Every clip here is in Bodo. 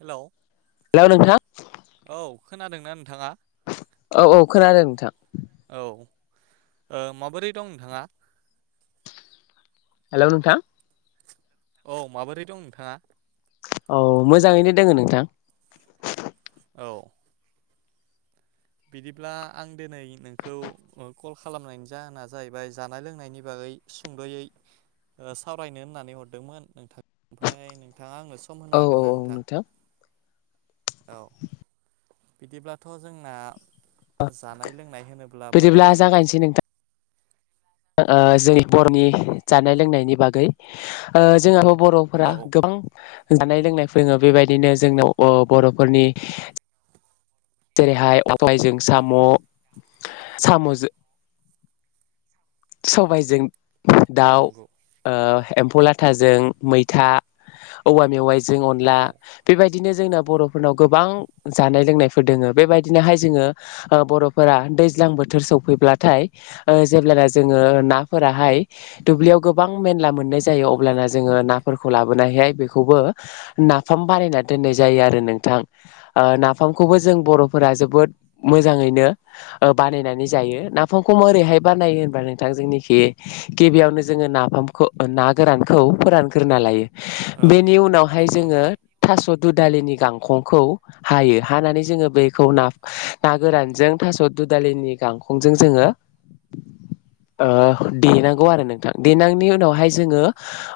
हेल'? हेल' नोंथां? खोनादोंना नोंथाङा? औ औ खोनादों नोंथां। औ ओ माबोरै दं नोंथाङा? हेल' नोंथां। औ माबोरै दं नोंथाङा? औ मोजाङैनो दोङो नोंथां। औ। बिदिब्ला आं दिनै नोंखौ ओ कल खालामनायनि जाहोना जाहैबाय जानाय लोंनायनि बागै सुंद'यै ओ सावरायनो होननानै हरदोंमोन नोंथां ओमफाय नोंथां ङा आंनो सम होनो औ औ हागोन ना औ नोंथां? औ। बिदिब्लाथ' जोंना जानाय लों बिदिब्ला जागायनोसै नोंथां? ओ जेरै बर'नि जानाय लोंनायनि बागै ओ जोंहा औ बर'फोरा गोबां जानाय लोंनाय फोरोङो बेबायदिनो जोंनाव ओ बर'फोरनि जेरैहाय [unintelligible] बायजों साम' साम'जो सबायजों औ दाउ नंगौ ओ एम्फौ लाथाजों मैथा, औवा मेवाइ जों अनला औ बेबायदिनो जोंना बर'फोरनाव गोबां जानाय लोंनाय फोर दोङो बेबायदिनोहाय जोङो बर'फोरा दैज्लां बोथोर सफैब्लाथाय जेब्लाना जोङो नाफोराहाय दुब्लियाव गोबां मेनला मोननाय जायो अब्लाना जोङो नाफोरखौ लाबोनानैहाय बेखौबो नाफाम बानायना दोननाय जायो आरो नोंथां ओ नाफाम खौबो जों बर'फोरा जोबोद मोजाङैनो बानायनानै जायो नाफामखौ मोरैहाय बानायो होनबा नोंथां जोंनिखि गिबियावनो जोङो नाफामखौ ना गोरानखौ फोरानग्रोना लायो औ बेनि उनावहाय नंगौ जोङो नोंथां थास' दु दालिनि गांखंखौ हायो हानानै जोङो बेखौ ना ना गोरानजों थासद दुदालिनि गांखंजों जोङो देनांगौ आरो नोंथां देनांनायनि उनावहाय जोङो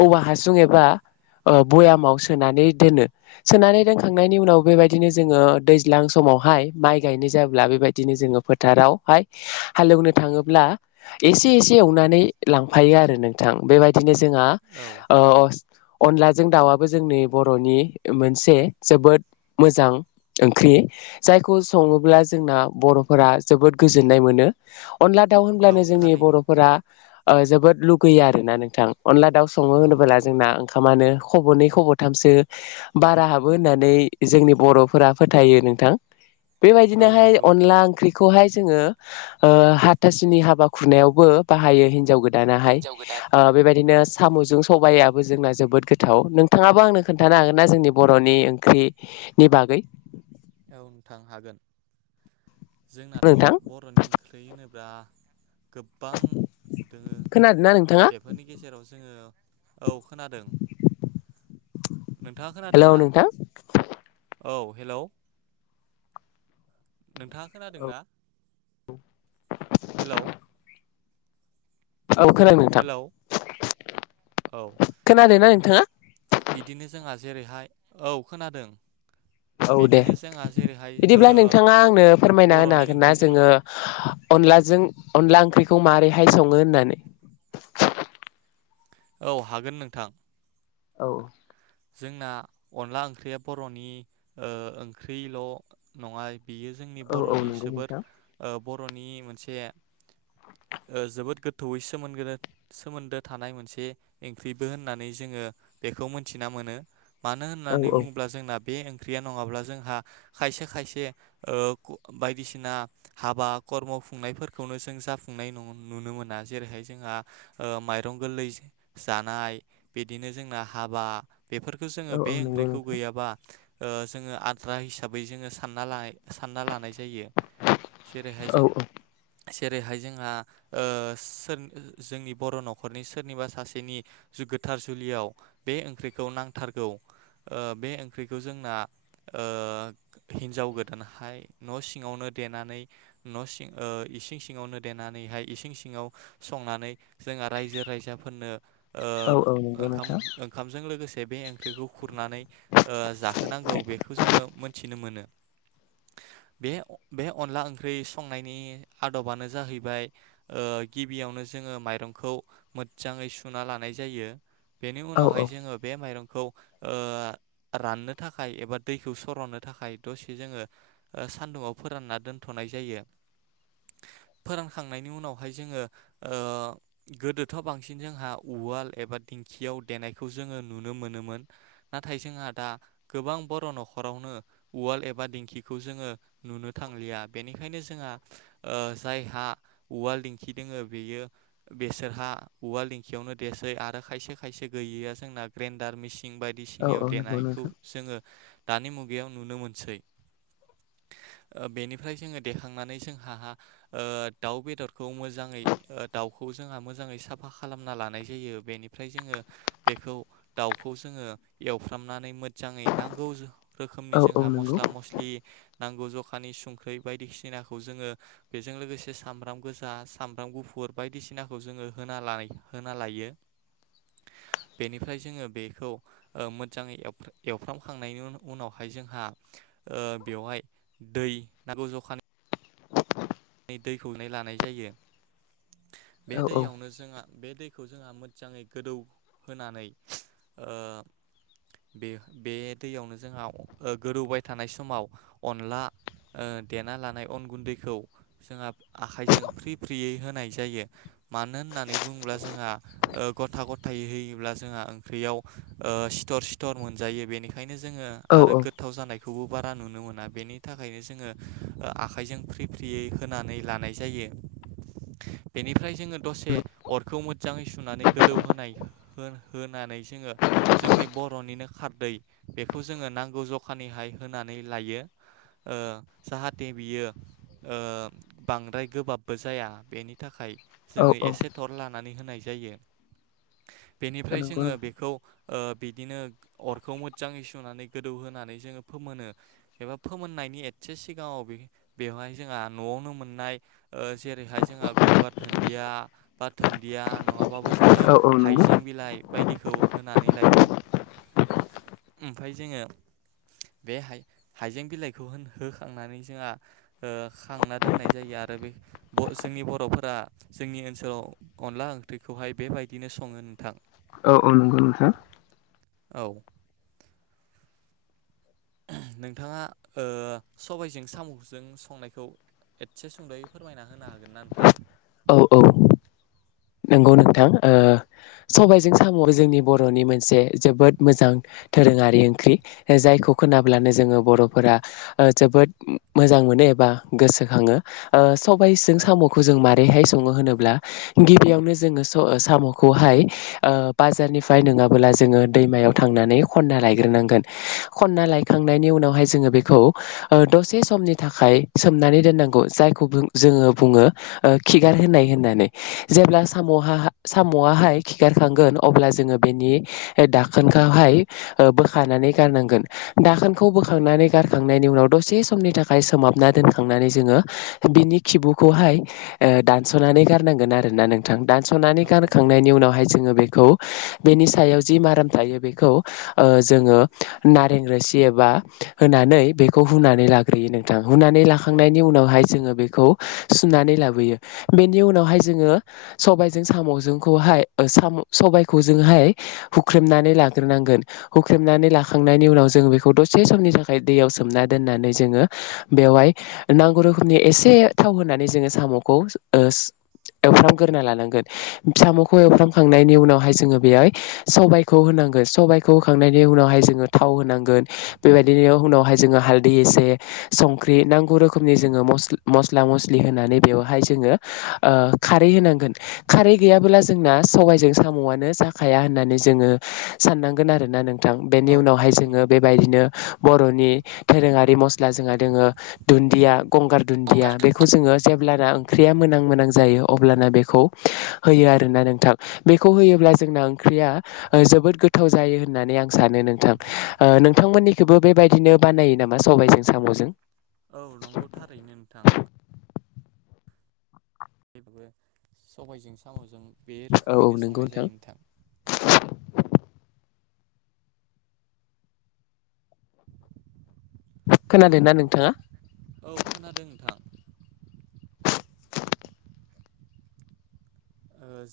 औवा हासुं एबा बयामाव सोनानै दोनो सोनानै दोनखांनायनि उनाव बेबायदिनो ज जोङो दैज्लां समावहाय माइ गायनाय जाब्ला बेबायनो जोङो फोथारावहाय हालवनो थाङोब्ला एसे एसे एवनानै लांफायो आरो नोंथां बेबायदिनो जों जोंहा औ अ अ अनलाजों दाउआबो जोंनि बर'नि मोनसे जोबोद मोजां ओंख्रि जायखौ सङोब्ला जोंना बर'फोरा जोबोद गोजोननाय मोनो अनला दाउ औ होनब्लानो जोंनि थारैनो बर'फोरा जोबोद लुगैयो आरो ना नोंथां अनला दाउ सङो औ होनबोला नंगौ जोंना ओंखामानो खब'नै खब'थामसो बारा हाबो होननानै जोंनि बर' फुरा फोथायो नोंथां औ बेबायदिनोहाय नंगौ नोंथां अनला ओंख्रिखौहाय जोङो ओ हाथासुनि हाबा खुरनायावबो बाहायो हिनजाव गोदान दानाहाय हिनजाव गोदान बेबायदिनो औ साम'जों सबाइाबो जोंना जोबोद गोथ थाव नोंथाङाबो आंनो खोन्थानो हागोन ना जोंनि बर'नि ओंख्रिनि औ थां हागोन जोंनाथ' नोंथां बर'नि ओंख्रैय होनो बा गोबां दोङो खोनादोंना नोंथाङा बेफोरनि गेजेराव जोङो औ खोनादों। नोंथाङा खोनादों हेलौ ना नोंथां औ हेलौ नोंथाङा खोनादों ना हेलौ औ खोनादों नोंथां हेलौ औ खोनादों ना नोंथाङा बिदिनो जोंहा जेरैहाय औ खोनादों औ दे बिदिनो जोंहा जेरैहाय ओ बिदिब्ला नोंथाङा आंनो फोरमायना होनो बर'नि हागोन ना ओंख्रिजों जोङो अनलाजों अनला ओंख्रिखौ माबारैहाय सङो होननानै औ हागोन नोंथां। औ जोंना अनला ओंख्रिया बर'नि ओ ओंख्रिल' नङा बियो जोंनि औ औ बर'नि नंगौ जोबोर नोंथां बर'नि मोनसे जोबोद गोथौयै सोमोनगो सोमोन्दो थानाय मोनसे ओंख्रिबो होननानै जोङो बेखौ मोन थिना मोनो। मानो औ होननानै औ बुङोब्ला जोंना बे ओंख्रिया नङाब्ला जोंहा खायसे खायसे बायदिसिना हाबा खर्म खुंनायफोरखौनो जों जाफुंनाय नुनो मोना। जेरैहाय जोंहा माइरं गोरलै जानाय, बिदिनो जोंना हाबा बेफोरखौ औ जोङो औ बे नंगौ ओंख्रिखौ नोंथां गैयाबा ओ जोङो आद्रा हिसाबै जोङो सानना लायो। सानना लानाय जायो जेरैहाय औ जों औ जेरैहाय जोंहा ओ सोर जोंनि बर' न'खरनि सोरनिबा सासेनि गोथार जुलियाव बे ओंख्रि खौ नांथारगौ ओ बे ओंख्रिखौ जोंना ओ हिन्जाव गोदानहाय न' सिङावनो देनानै न' सिं ओ इसिं सिङावनो देनानैहाय इसिं सिङाव संनानै जोंहा रायजो राजाफोरनो औ औ नंगौ नोंथां। से बे ओंख्रिखौ खुरनानै ओ जाहोनांगौ बेखौ जोङो मोनथिनो मोनो बे बे अनला ओंख्रि संनायनि आदबानो जाहैबाय ओ गिबियावनो जोङो माइरंखौ मोजाङै सुना लानाय जायो। बेनि औ उनावहाय जोङो माइरंखौ ओ राननो थाखाय एबा दैखौ सर'नो थाखाय दसे जोङो सानदुङाव फोरानना दोनथनाय जायो फोरानखांनायनि उनावहाय जोङो ओ गोदोथ' जोंहा बांसिन उवाल एबि दिंखियाव देनायखौ जोङो नुनो मोनोमोन नाथाय जोंहा दा गोबां बर' न'खरावनो उवाल एबा दिंखिखौ जोङो नुनो थांलिया बेनिखायनो जोंहा ओ जायहा उवाल दिंखि दोङो बेयो बेसोरहा उवाल दिंखियावनो देसै आरो खायसे खायसे गैयैया जोंना ग्राइनदार मिसि सिन औ बायदिसिनायाव औ नंगौ देनायखौ नोंथां जोङो दानि मुगायाव नुनो मोनसै ओ बेनिफ्राय जोङो देखांनानै जोंहा ओ दाउ बेदरखौ मोजाङै दाउखौ जोंहा मोजाङै साफा खालामना लानाय जायो बेनिफ्राय जोङो बेखौ दाउखौ जोङो एवफ्रामनानै मोजाङै नांगौ रोखोमनि औ औ जोंहा नंगौ मस्ला-मस्लि नांगौ जखानि संख्रै बायदिसिनाखौ जोङो बेजों लोगोसे सामब्राम गोजा, सामब्राम गुफुर बायदिसिनाखौ जोङो होना लायो होना लायो बेनि ओमफ्राय जोङो बेखौ ओ मोजाङै एव एवफ्रामखांनायनि उनावहाय जोंहा ओ बेवहाय दै नांगौ जखानि दैखौ लानाय जायो बे औ दैयावनो जोंहा बे दैखौ जोंहा मोजाङै गोदौहोनानै ओ बे बे दैयावनो जोंहा ओ गोदौबाय थानाय समाव अनला ओ देना लानाय अन गुन्दैखौ जोंहा आखाइजों फ्रि फ्रियै होनाय जायो मानो होननानै बुङोब्ला जोंहा ओ गथा गथायै होयोब्ला जोंहा ओंख्रियाव सिथर सिथर मोनजायो। बेनिखायनो नो जोङो औ आरो गोथाव जानाय खौबो बारा नुनो मोना बेनि थाखायनो जोङो आखाइजों फ्रि फ्रियै होनानै लानाय जायो बेनिफ्राय जोङो दसे अरखौ मोजाङै सुनानै गोदौ होनाय होनानै जोङो जोंनि बर'निनो खारदै बेखौ जोङो नांगौ जखानिहाय होनानै लायो ओ जाहाथे बियो ओ बांद्राय गोबाबबो जाया बेनि थाखाय औ जोङो एसे औ थर लानानै होनाय जायो बेनिफ्राय नंगौ जोङो नोंथां बेखौ ओ बिदिनो अरखौ मोजाङै सुनानै गोदौ होनोनानै जोङो फोमोनो एबा फोमोननायनि एसे सिगाङाव बेवहाय जोंहा न'आवनो मोननाय ओ जेरैहाय जोंहा गंगार दधुन्दिया बा दुन्दिया नङाबाबो जोङो औ औ नंगौ हाइजें बिलाइ बायदिखौ होनानै लायो ओमफ्राय जोङो बे हाइ हाइजें बिलाइखौ हो होखांनानै जोंहा ओ खांना दोननाय जायो आरो बे जोंनि ब बर'फोरा जोंनि ओनसोलाव अनला ओंख्रिखौहाय बेबायदिनो सङो नोंथां। औ औ नंगौ नोंथां। औ। नोंथाङा ओ सबायजों साम'जों संनायखौ एदसे सुंद'यै फोरमायना होनो हागोन ना नोंथां? औ औ। नंगौ नोंथां ओ सबायजों साम' जोंनि बर'नि मोनसे जोबोद मोजां दोरोङारि ओंख्रि जायखौ खोनाब्लानो जोङो बर'फोरा ओ जोबोद मोजां मोनो एबा गोसोखाङो ओ सबाइजों औ सामखौ जों मान रैहाय सङो होनोब्ला गिबियावनो जोङो साम'खौहाय ओ बाजारनिफ्राय नोङाबोला जोङो दैमायाव थांनानै खन्ना लायग्रोनांगोन खनना लायखांनायनि उनावहाय जोङो बेखौ ओ दसे समनि थाखाय सोमनानै दोननांगौ जायखौ जोङो बु बुङो खिगार होनाय होननानै जेब्ला सामहा साम'आहाय खिगारखांगोन अब्ला जोङो बेनि दाखोनखौहाय ओ बोखानानै गारनांगोन दाखोनखौ बोखांनानै गारखांनायनि उनाव दसे समनि थाखाय सोमाबना दोनखांनानै जोङो बिनि खिबुखौहाय ओ दानस'नानै गारनांगोन आरोना नोंथां दानस' औ नंगौ गारखांनायनि थारैनो उनावहाय जोङो बेखौ बेनि सायाव जि माराम थायो बेखौ जोङो नारें रोसि एबा होनानै बेखौ हुनानै लाग्रोयो नोंथां हुनानै औ लाखांनायनि उनावहाय जोङो बेखौ नानै ला बेनि उनावह ज स स जोंखौहाय साम सबायखौ जोंहाय हुख्रेमनानै लाग्रोनांगोन हुख्रेमनानै लाखांनायनि उनाव जोंो बेखौ दसे समनि थाखाय दैयाव सोमना दोननानै जोङो बेवहाय नांगौ रोखोमनि एसे थाव होनानै जोङो सामखौ एवफ्रामग्रोना लानांगोन साम'खौ एवफ्रांखांनायनि उनावहाय जोङो बेवहाय सबायखौ होनांगोन सबायखौ होखांनायनि उनावहाय जोङो थाव होनांगोन बेबायदिनो उनावहाय जोङो हालदै एसे संख्रि नांगौ रोखोमनि जोङो मस्ला मस्लि होनानै बेवहाय जोङो खारै होनांगोन ख गैयाबोला जोंना सबायजों सामआनो जाखाया होननानै जोङो साननांगोन आरोोना नों औ बेनि उनावहाय थारैनो जोङो बेबायदिनो बरनि दोरोङारि मस्ला जोंहा दोङो दुन्दिया गंगार दुन्दिया बेखौ जोङो जे अब्लाना ओंख्रिया मोनोनां मोनोनां जायो अब्लाना बेखौ होयो आरोना नोंथां बेखौ होयोब्ला जोंना ओंख्रिया जोबोद गोथाव जायो होननानै आं सानो नोंथां औ नोंथांमोननिखौबो बेबायदि बिदिनो बानायो नामा सबायजों साम'जों औ नंगौ थारैनो नोंथां जबाबो सबायजों सामजों बे औ औ रोखोमैनो नंगौ संनाय जायो नोंथां खोनादों ना नोंथाङा औ खोनादों नोंथां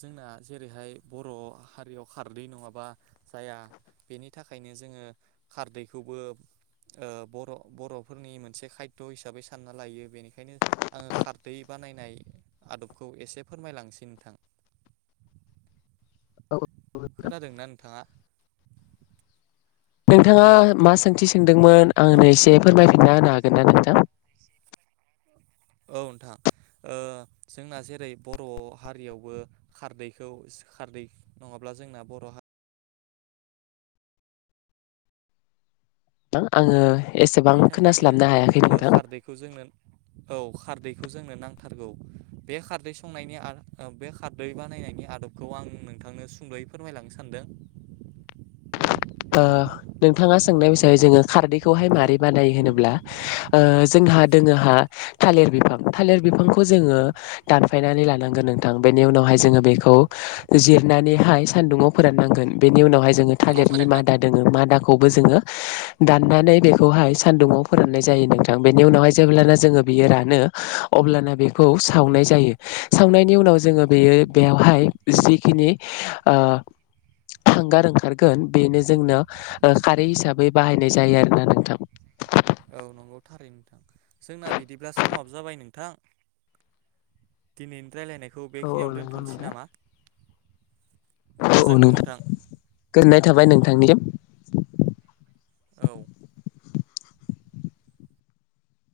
जोंना जेरैहाय बर' हारियाव खारदै नङाबा जाया बेनि थाखायनो जोङो खारदैखौबो बर बर'फोरनि मोनसे खायद हिसाबै सानना लायो बेनिखायनो आङो खारदै बानायनाय आदबखौ एसे फोरमायलांसिन थां औ औ खोनादोंना नोंथाङा नोंथाङा हेलौ मा सोंथि सोंदोंमोन औ आंनो एसे फोरमायफिनना होनो बिथ गथा [unintelligible] औ नोंथां ओ जोंना जेरै बर' हारियावबो खारदैखौ खारदै नङाब्ला जोंना बर' हारि आङो एसेबां हारिनि थाखायनो खोनास्लाबनो हायाखै ओ नोंथां खारदैखौ जोंनो औ खारदैखौ जोंनो नांथारगौ बे खारदै संनायनि बे खारदै बानायनायनि आदबखौ आं नोंथांनो सुंद'यै फोरमायलांनो सानदों ओ नोंथाङा सोंनाय हिसाबै जोङो खारदै बेखौहाय औ माबोरै बानायो होनोब्ला जोंहा दोङोहा थालिर बिफां थालिर बिफांखौ जोङो दानफायनानै लानांगोन नोंथां बेनि उनावहाय जोङो बेखौ जिरनानैहाय सान्दुङाव फोराननांगोन बेनि उनावहाय जोङो सान्दुंआव थालिरनि फोरानना मा मादा दं मादाखौबो जोङो दनानै बेखौहाय सान्दुंङाव फोराननाय जायो नोंथां बेनि उनावहाय जेब्लाना जोङो बेयो रानो अब्लाना बेखौ सावनाय जायो सावनायनि उनाव जोङो बेयो बेयावहाय जिखिनि ओ हांगार ओंखारगोन बे जोंनो खारै हिसाबै बाहायनाय जायो आरोना नोंथां औ नंगौ थारै नोंथां जोंना बिदिब्ला समाबो जाबाय नोंथां दिनै रायलायनायखौ औ औ बेखिनियाव नंगौ दोनथ'नोसै नोंथां। नामा औ औ नोंथां गोजोनथोंथां गोजोननाय थाबाय नोंथांनि औ